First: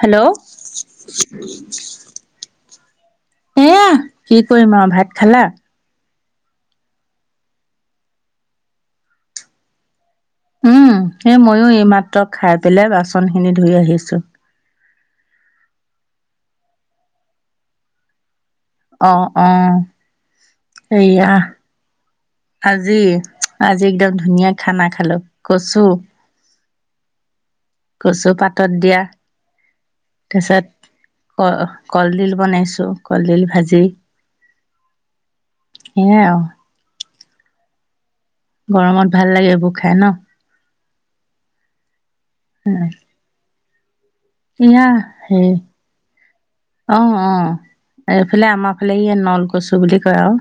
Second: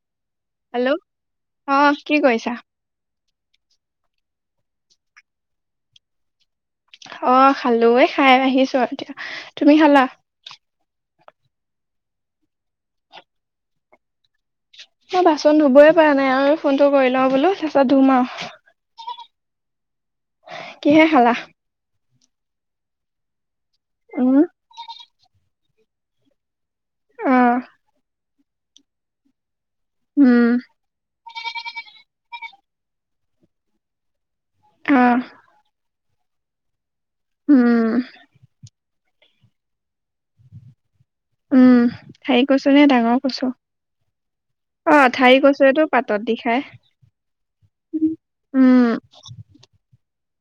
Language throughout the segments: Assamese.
হেল্ল'। হেল্ল' অ কি কৰিছা এয়া কি কৰিম আৰু ভাত খালা? অ' খালোঁ এ, খাই আহিছোঁ আৰু এতিয়া, তুমি খালা? উম, এ, ময়ো এইমাত্ৰ খাই পেলাই বাচন খিনি ধুই আহিছোঁ। মই বাচন ধুবই পৰা নাই আৰু ফোনটো কৰি লওঁ বোলো তাৰপিছত ধুম আৰু। অ', অ', কিহে সেয়া খালা আজি আজি একদম উম ধুনীয়া খানা খালোঁ কচু উম। কচু পাতত দিয়া। উম তাপিছত ক কলডিল বনাইছো কলডিল ভাজি। অহ। সেয়া আও। হুম। গৰমত ভাল লাগে এইবোৰ খাই ন? উম ঠাৰি কচু নে ডাঙৰ কচু? এয়া অ হে ঠাৰি কচু এইটো পাতত দি খাই। অ অ এইফালে আমাৰ উম ফালে ই নলকচু বুলি কয় আও।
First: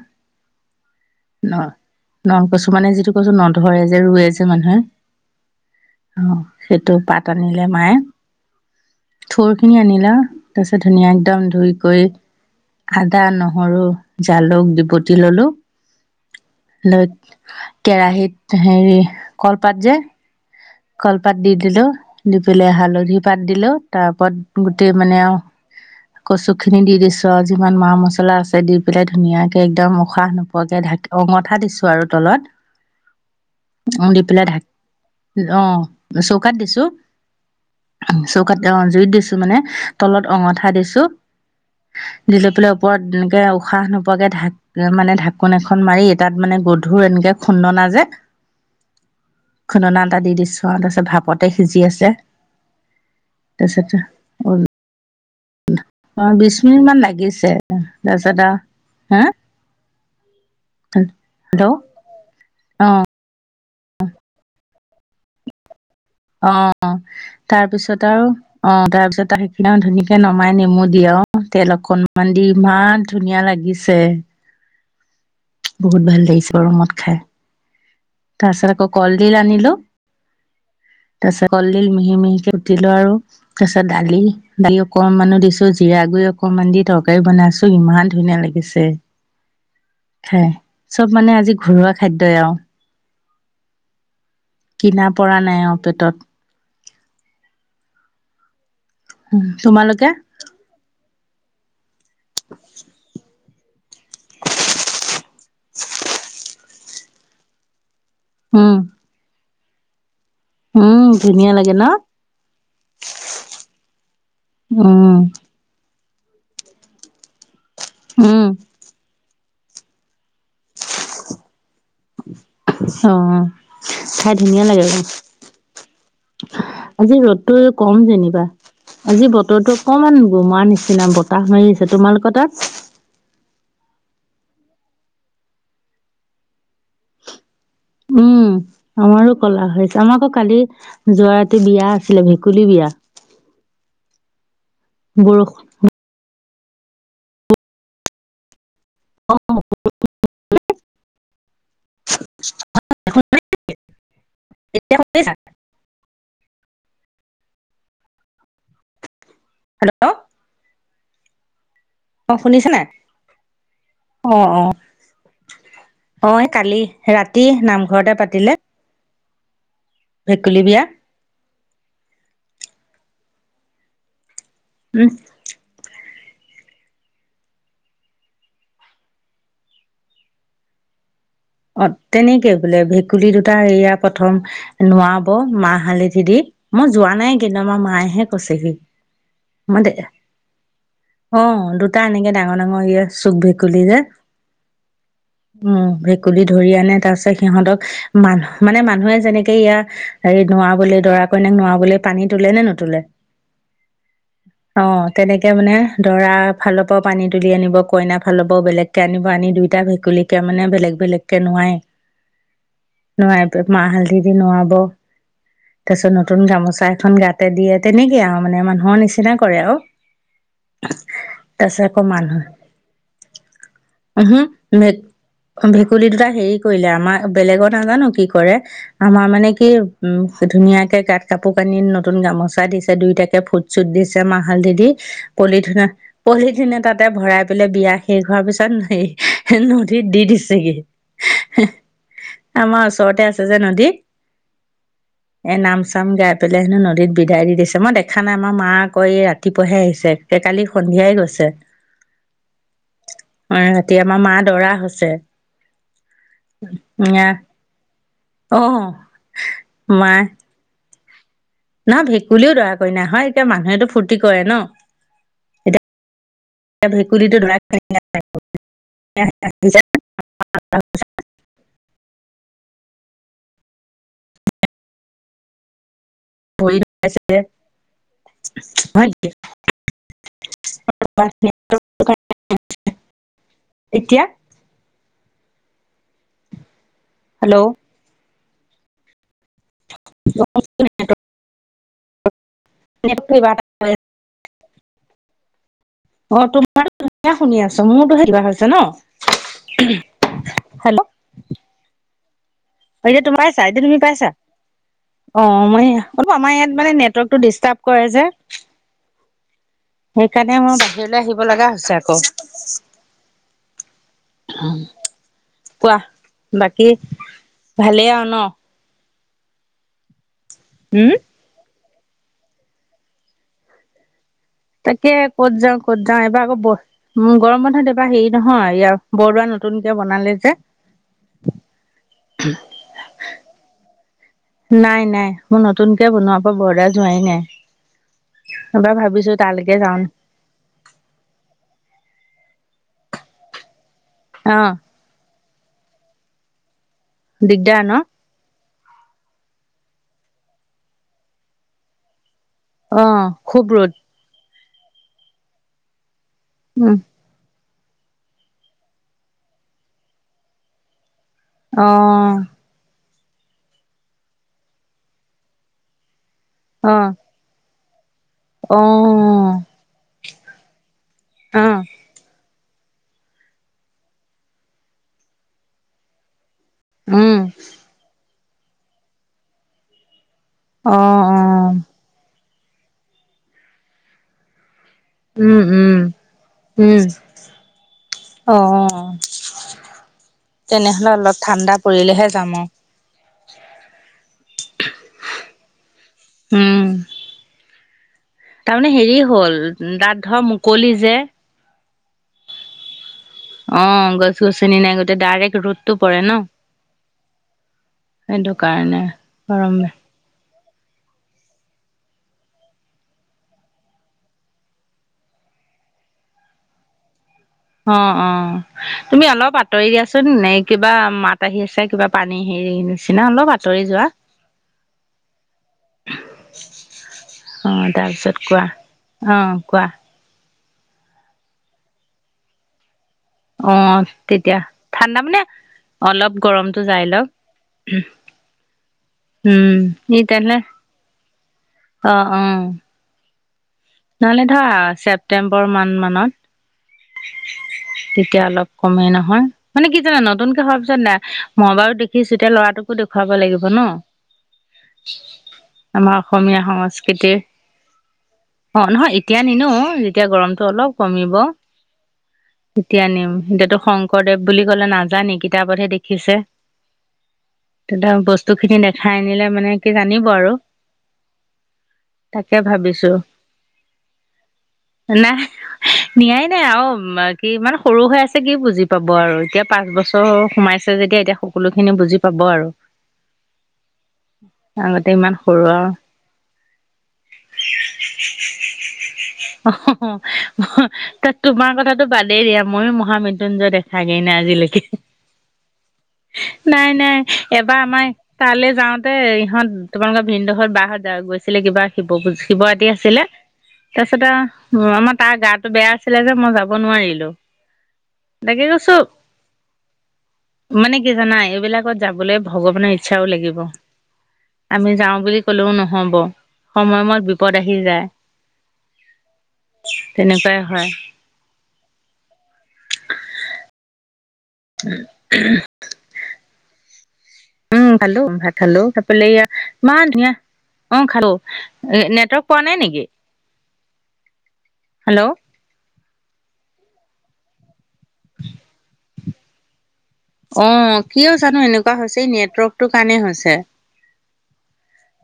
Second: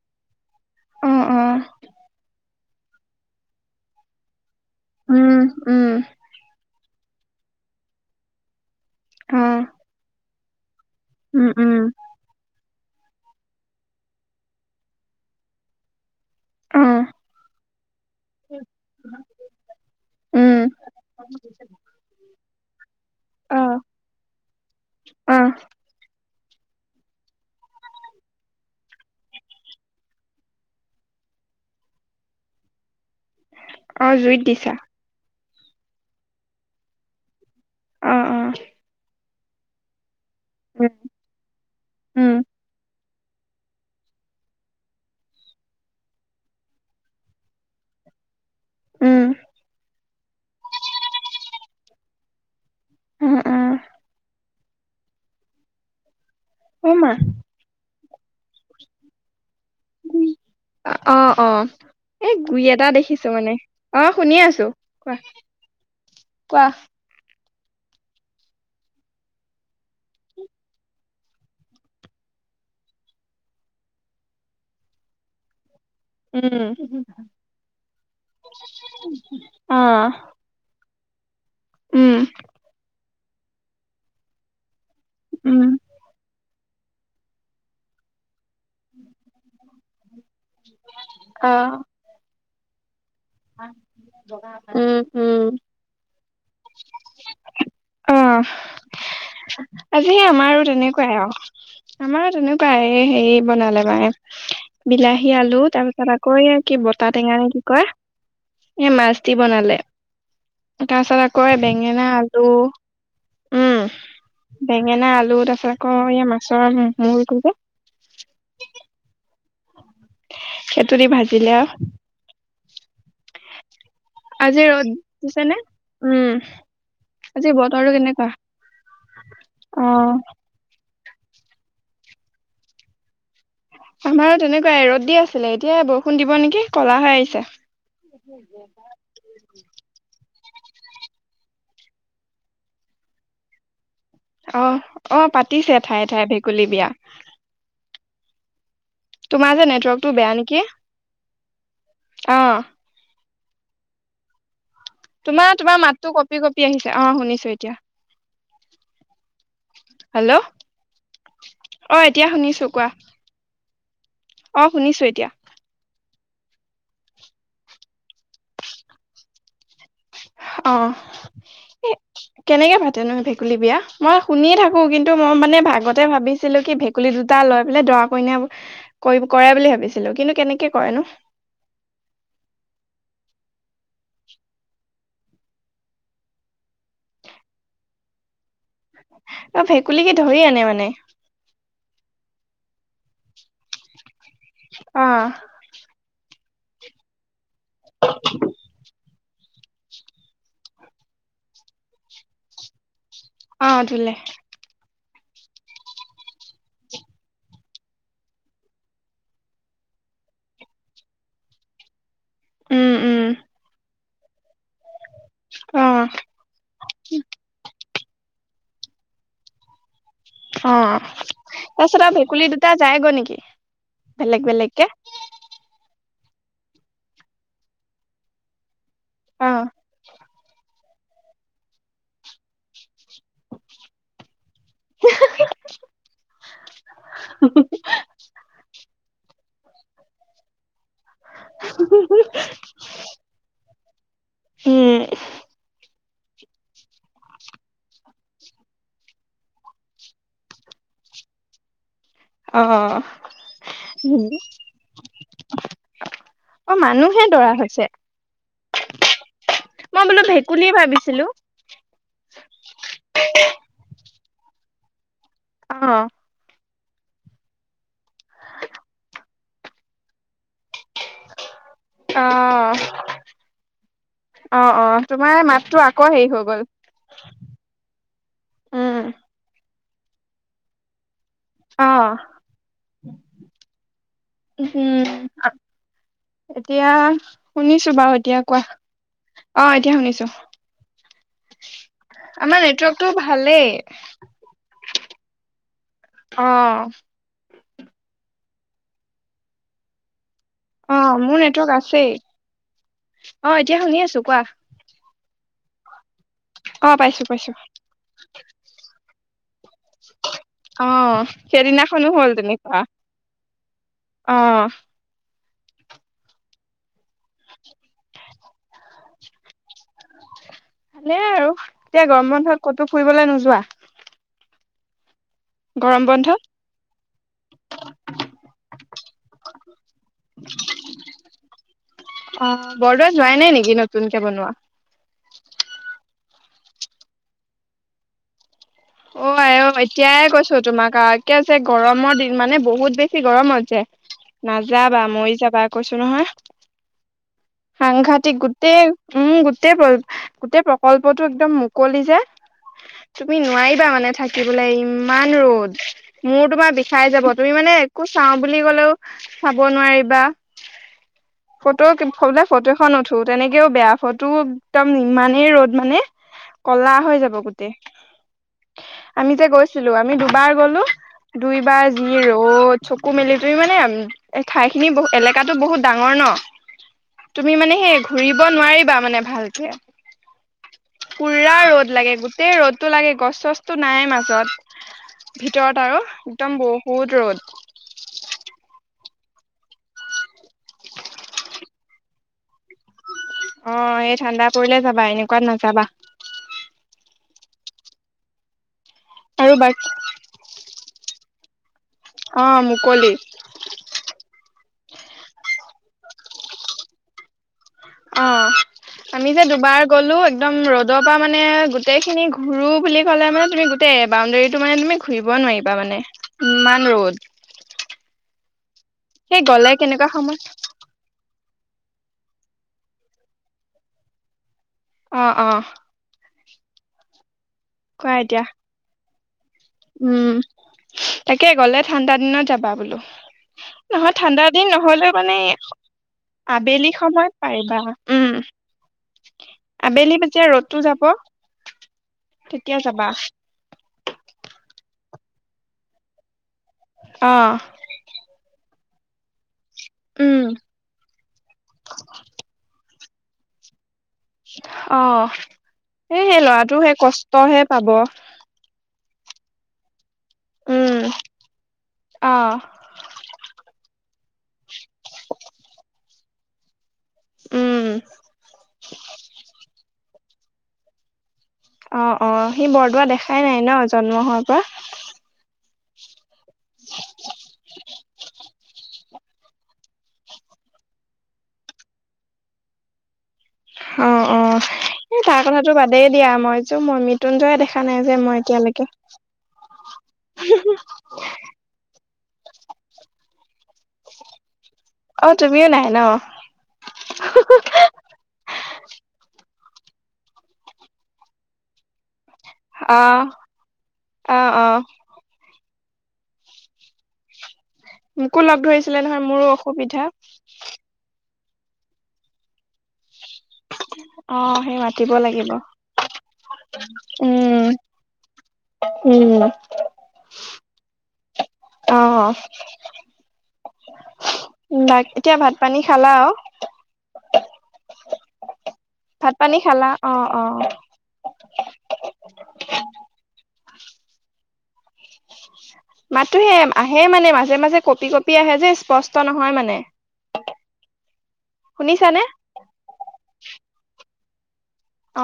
অ অ ন নল কছু মানে যিটো কচু নধৰে যে ৰুৱে যে মানুহে। উম উম। অ সেইটো পাত আনিলে মায়ে, অ থোৰ খিনি আনিলে। তাৰ পিছত ধুনীয়া উম একদম ধুই উম কৰি আদা, নহৰু, জালুক ডপটি ললো অ লৈ কেৰাহীত হেৰি কলপাত যে উম কলপাত দি দিলো। দি পেলাই হালধি পাত অ দিলো তাৰওপৰত গোটেই মানে অ আও কচু খিনি দি দিছো আৰু যিমান মা- মচলা আছে দি পেলাই ধুনীয়াকে একদম উশাহ নোপোৱাকে ঢা অঙঠা দিছো আৰু তলত। অ দি জুইত পেলাই ঢাকি দিছা? অ চৌকাত দিছো চৌকাত অ জুইত দিছো মানে। তলত অঙঠা দিছো উম দি লৈ পেলাই ওপৰত এনেকে উশাহ ন পোৱাকে ঢাক মানে ঢাকোন এখন মাৰি তাত মানে গধুৰ এনেকে খুন্দনা যে উম খুন্দনা এটা দি দিছোঁ আৰু তাৰপিছত ভাপতে সিজি আছে। উম অ অ তাৰপিচতে কল ধাকা বিশ মিনিট অ মান মা লাগিছে, তাৰপিছতে হা অ অ হেল্ল' এই গুৰি এটা অ দেখি ছোঁ মানে, অ শুনি আছো কোৱা? অ কোৱা তাৰপিছত আৰু অ তাৰ পিছত সেইখিনি ধুনাকে নমাই নেমু দি আৰু তেল অকনমান দি ইমান ধুনীয়া লাগিছে। বহুত ভাল লাগিছে ৰুমত খাই। তাৰ পাছত আকৌ কলডিল আনিলো অহ। তাৰপিছত কলডিল মিহি মিহিকে উটিলো আৰু তাৰপিছত দালি দালি অকণমানো দিছো জিৰা গুৰি অকমান দি তৰকাৰী বনাইছো ইমান ধুনীয়া লাগিছে। ছে খাই, চব মানে আজি ঘৰুৱা খাদ্যই আওঁ। ভাত [inaudible] কিনা পৰা নাই আৰু পেটত। অ তোমালোকে আজি আমাৰো তেনেকুৱাই আওঁ। আমাৰো তেনেকুৱাই হেৰি বনালে মায়ে বিলাহী আলু তাৰ পিছত আকৌ এই কি বটা টেঙানে কি কয়? উম। এই মাছ দি বনালে, উম তাৰপাছত আকৌ ধুনীয়া লাগে ন বেঙেনা আলু উম, উম বেঙেনা আলু তাৰপিছত আকৌ এই মাছৰ মূৰটো যে উম। সেইটো দি ভাজিলে আওঁ। অ, খাই আজি ধুনীয়া লাগে। ৰ'দ দিছে নে উম আজি ৰ'দতো বতৰটো কম কেনেকুৱা যেনিবা, আজি বতৰটো অ অকমান গোমা নিচিনা ব বতাহ মাৰি আছে, তোমালোকৰ তাত? আমাৰ তেনেকুৱাই ৰ'দ দি আছিলে, এতিয়া বৰষুণ দিব নেকি কলা হৈ আহিছে। উম, [inaudible] আমাৰো কলা হৈছে, আমাৰ আকৌ কালি যোৱা ৰাতি বিয়া আছিলে, ভেকুলী বিয়া। অ, অ, বৰষুণ পাতিছে ঠায়ে-ঠায়ে ভেকুলী বিয়া। তোমাৰ যে নেটৱৰ্কটো বেয়া নেকি, অ। এতিয়া শুনিছা? তোমাৰ, তোমাৰ মাতটো কঁপি-কঁপি আহিছে অ, শুনিছো এতিয়া। হেল্ল'! অ, এতিয়া শুনিছা শুনিছো, নাই? কোৱা? অ, অ। শুনিছো এতিয়া অ, এই কালি ৰাতি নামঘৰতে পাতিলে। ভেকুলী অ, বিয়া। কেনেকে পাতেনো ভেকুলী বিয়া? মই শুনিয়ে থাকো। কিন্তু উম, মই মানে ভাগতে ভাবিছিলো কি ভেকুলী দুটা লৈ পেলাই দৰা-কইনা কৰে বুলি ভাবিছিলো, কিন্তু কেনেকে কৰেনো? অ, তেনেকে বোলে, ভেকুলী দুটা এয়া প্ৰথম নোৱাব মাহ হালিধি দি, মই যোৱা নাই কিন্তু আমাৰ মায়েহে কৈছেহি। অ, মই দে ভেকুলী কি ধৰি আনে মানে? অ, দুটা এনেকে ডাঙৰ- ডাঙৰ হেৰিয়ৰ চুক ভেকুলী যে। অ। উম। ভেকুলী ধৰি আনে, তাৰপিছত সিহঁতক মান মানে মানুহে যেনেকে ইয়াৰ হেৰি নুৱাবলে দৰা কইনাক নোৱাবলে পানী তোলে নে নুতুললে? অ, তুলে। অ, তেনেকে মানে দৰা ফালৰ পৰা পানী তুলি আনিব, কইনাৰ ফালৰ পৰাও বেলেগ আনিব, আনি দুইটা ভেকুলীকে মানে বেলেগ-বেলেগ কে নোৱাই, উম, উম, নোৱাই মাহ- হালধি নোৱাব, তাৰ পিছত অ', নতুন গামোচা এখন গাতে দিয়ে। তেনেকেই আৰু মানে মানুহৰ নিচিনা কৰে আৰু। অ, তাৰ পিছত তাৰপিছত আকৌ আৰু মানুহ ভেকুলী দুটা যায়গৈ নেকি, উহু বেলেগ-বেলেগকে। ভে ভেকুলী দুটা হেৰি কৰিলে, আমাৰ বেলেগত নাজানো কি কৰে আমাৰ অ মানে কি উম, ধুনীয়াকে গাত কাপোৰ-কানি, নতুন গামোচা দিছে দুইটাকে। ফুট- চুট দিছে মাহ- হালধি দি, পলিথিন- পলিথিনে এটাতে ভৰাই পেলাই বিয়া শেষ হোৱাৰ পিছত নদীত দি দিছেগে। আমাৰ ওচৰতে আছে যে নদী। উম। এ, নাম- চাম গাই পেলাই হেনো নদীত বিদায় দি দিছে, মই দেখা নাই, আমাৰ মা আকৌ এই ৰাতিপুৱাহে আহিছে। কালি সন্ধিয়াই গৈছে। অ, ৰাতি আমাৰ মা দৰা হৈছে আহ। অমানুহে এয়া দৰা হৈছে, অ মই বোলো ভে কুলী ভাবিছিলো। না, ভেকুলীও দৰা-কইনা হয়, এতিয়া মানুহেটো ফুৰ টি কৰে ন! অ। এতিয়া ভেকুৰীটো দৰা- কইনা [unintelligible] অ অ অ তোমাৰ মাততো আকৌ হেৰি হৈ গ'ল [unintelligible] উম অ [unintelligible] এতিয়া উম আক এতিয়া হেল্ল' শুনিছো বাৰু এতিয়া কোৱা অ এতিয়া শুনিছো আমাৰ এক [unintelligible] অ এয়া শুনি আছো মোৰতোহে কিবা হৈছে ন অ হেল্ল' মোৰ নেটৱৰ্ক আছেই এতিয়া অ তোমাৰ এতিয়া চাইদে শুনি আছো পাইছা কোৱা অ মই এইয়া অলপ আমাৰ ইয়াত মানে অ পাইছো নেটৱৰ্কটো পাইছো ডিষ্টাৰ্ব কৰে যে সেইকাৰণে মোৰ বাহিৰলৈ আহিব লাগা হৈছে আকৌ আ অ কোৱা বাকী ভালেই আৰু ন উম ভালে আৰু এতিয়া গৰম বন্ধত ক'তো ফুৰিবলৈ নোযোৱা তাকে ক'ত যাওঁ ক'ত গৰম যাওঁ বন্ধত এবাৰ আকৌ ব উম গৰম বন্ধত এইবাৰ হেৰি নহয় ইয়াৰ বৰদুৱা নতুনকে বনালে যে অ বৰদোৱা যোৱাই নাই নেকি নতুনকে বনোৱা নাই নাই মোৰ নতুনকে বনোৱা পা বৰদুৱা যোৱাই নাই এবাৰ অ ভাবিছো আই অ তালৈকে যাওঁ এতিয়াই কৈছো তোমাক আক কে আছে গৰমৰ দিন মানে বহুত বেছি গৰমত যে অ নাযা যাবা মৰি যাবা কৈছো নহয় দিগদাৰ ন সাংঘাতিক গোটেই উম গোটেই প্ৰ গোটেই প্ৰকল্পটো একদম মুকলি যে অ তুমি খুব নোৱাৰিবা ৰ'দ মানে থাকিবলে ইমান ৰ'দ মোৰ তোমাৰ উম বিষাই যাব তুমি মানে কো চাওঁ বুলি ক'লেও চাব নোৱাৰিবা ফটো অ সবলে ফটো খন উঠো তেনেকেও বেয়া ফটো একদম ইমানেই ৰ'দ মানে অ ক'লা হৈ যাব গোট তে অ আমি যে গৈছিলো আমি দুবাৰ গ'লো অ দুইবাৰ যি ৰ'দ চকু মেলি তুমি মানে ঠাই খিনি বহু এলেকাতো বহুত ডাঙৰ ন উম তুমি মানে সেই ঘূৰিব নোৱাৰিবা মানে ভালকে অ অ পুৰা ৰ'দ লাগে গোটেই ৰ'দটো লাগে গছ চছটো নাই মাজত উম ভিতৰত উম আৰু একদম বহুত ৰ'দ অহ তেনেহলে অলপ ঠাণ্ডা পৰিলেহে যাম আৰু অ এই ঠাণ্ডা পৰিলে যাবা এনেকুৱাত নাযাবা উম তাৰমানে হেৰি আৰু হ'ল বাকী দাদ ধৰ মুকলি যে অ মুকলি অ গছ গছনি নাই গোটেই ডাইৰেক্ট ৰদটো পৰে ন অ সেইটো কাৰণে আমি যে দুবাৰ গৰম গলো এক দম ৰ'দৰ পা মানে গোটেইখিনি ঘূৰো বুলি ক'লে মানে তুমি গোটেই বাউণ্ডেৰীটো মানে তুমি ঘুৰিব নোৱাৰিবা মানে ইমান ৰ'দ অ অ তুমি সেই অলপ গ'লে আঁতৰি কেনেকুৱা দিয়াচোন সময় নে কিবা মাত আহি আছে কিবা পানী হেৰিৰ নিচিনা অলপ আঁতৰি যোৱা অ' অ' অ' তাৰপিছত কোৱা অ' কোৱা? উম' তাকে গ'লে ঠাণ্ডা দিনত যাবা বোলো। অ', নহয়, ঠাণ্ডা তেতিয়া দিন নহ'লে ঠাণ্ডা মানে অলপ গৰমটো আবেলি যাই লওক সময়ত পাৰিবা। উম' উম আবেলি ই যেতিয়া তেনেহ'লে ৰ'দটো যাব, অ', অ', তেতিয়া যাবা। নহ'লে ধৰা ছেপ্তেম্বৰ মান মানত। অ' তেতিয়া অলপ কমেই নহয় মানে কি জানা, উম নতুনকে হোৱাৰ পিছত ন মই বাৰু দেখিছোঁ এতিয়া ল'ৰাটোক ো [unintelligible] দেখুৱাব লাগিব ন। অ' আমাৰ সেই অসমীয়া ল'ৰাটো সেই সংস্কৃতিৰ কষ্টহে পাব। অ' নহয় এতিয়া নিনো, যেতিয়া গৰমতো অলপ উম কমিব। অ' তেতিয়া নিম, এতিয়াতো শংকৰদেৱ বুলি ক'লে নাজানি, কিতাপতহে দেখিছে। উম তেতিয়া বস্তু খিনি দেখাই আনিলে মানে সি জানিব আৰু। অ' অ' তাকে সি বৰদোৱা ভাবিছো দেখাই নাই ন, জন্ম হোৱাৰ পৰা। হয়নে নিয়াই এ আৰু সি মান সৰু হৈ আছে কি বুজি পাব আৰু এতিয়া পাঁচ বছৰ সোমাইছে যেতিয়া এতিয়া সকলোখিনি বুজি পাব আৰু। অ' অ'। আগতে এ ইমান তাৰ সৰু কথাতো আৰু বাদেই দিয়া মই যে মই মৃত্যুঞ্জয়ে দেখা নাই যে মই এতিয়ালৈকে। অ' ত তোমাৰ কথাতো বাদেই দিয়া, মইয়ো মহা মৃত্যুঞ্জয় দেখা দেখাগে নাই আজিলৈকে, অ তুমিও নাই ন নাই-নাই এবাৰ আমাৰ তালে যাওঁতে ইহঁত তোমালোকৰ ভিনদেউ হত, বা হত যাওঁ গৈছিলে কিবা সি বহুত শিৱ ৰাতি অ আছিলে, তাৰপিছতে অ অ আমাৰ তাৰ গাটো বেয়া আছিল। আছিলে যে মই যাব নোৱাৰিলোঁ। মোকো লগ ধৰিছিলে নহয়, মোৰো অসুবিধা। মানে কি জানা এইবিলাকত যাবলে ভগৱানৰ ইচ্ছাও লাগিব। লাগিব, অ সেই আমি মাতিব যাওঁ বুলি লাগিব কলেও নহ'ব। সময়মত বিপদ উম আহি যায়। উম' তেনেকুৱাই হয়। অ'হ এতিয়া ভাত-পানী খালা আৰু? উম' খালোঁ ভাত খালোঁ তাৰপৰা ভাত এইয়া পানী খালা ইমান অ ধুনীয়া অ অ' খালোঁ। নেটৱৰ্ক পোৱা নাই নেকি? হেল্ল' মাতটোহে আহে মানে মাজে-মাজে, কপি-কঁপি আহে যে, স্পষ্ট নহয় মানে। অ' কিয় জানো এনেকুৱা শুনিছানে হৈছে, নেটৱৰ্কটো কাৰণে হৈছে।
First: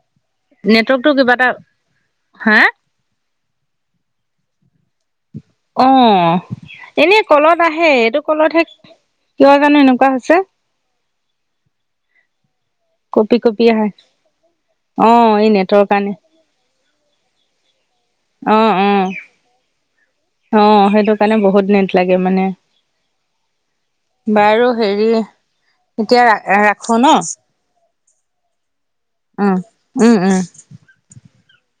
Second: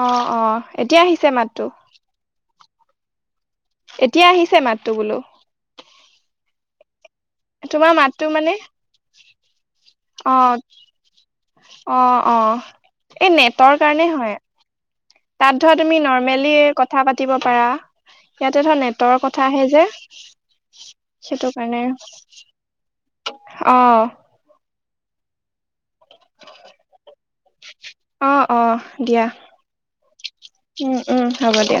অ' অ' এতিয়া নেটৱৰ্কটো আহিছে কিবা এটা মাতটো। হা? এতিয়া আহিছে মাতটো বোলোঁ। অ' এনে কলত আহে, তোমাৰ এইটো মাতটো মানে কলতহে কিয় জানো এনেকুৱা অ হৈছে। অ' অ' এই কঁপি কঁপি নেটৰ আহে কাৰণে হয়। অ' এই তাত ধৰা নেটৰ তুমি কাৰণে নৰ্মেলি কথা পাতিব পাৰা, ইয়াতে অ' ধৰা অ' নেটৰক উঠাহে যে। অ', সেইটো কাৰণে বহুত নেট লাগে মানে অ বাৰু হেৰি এতিয়া ৰাখো ন'। অ অ দিয়া উম, উম, উম। উম, উম, হ'ব দিয়া।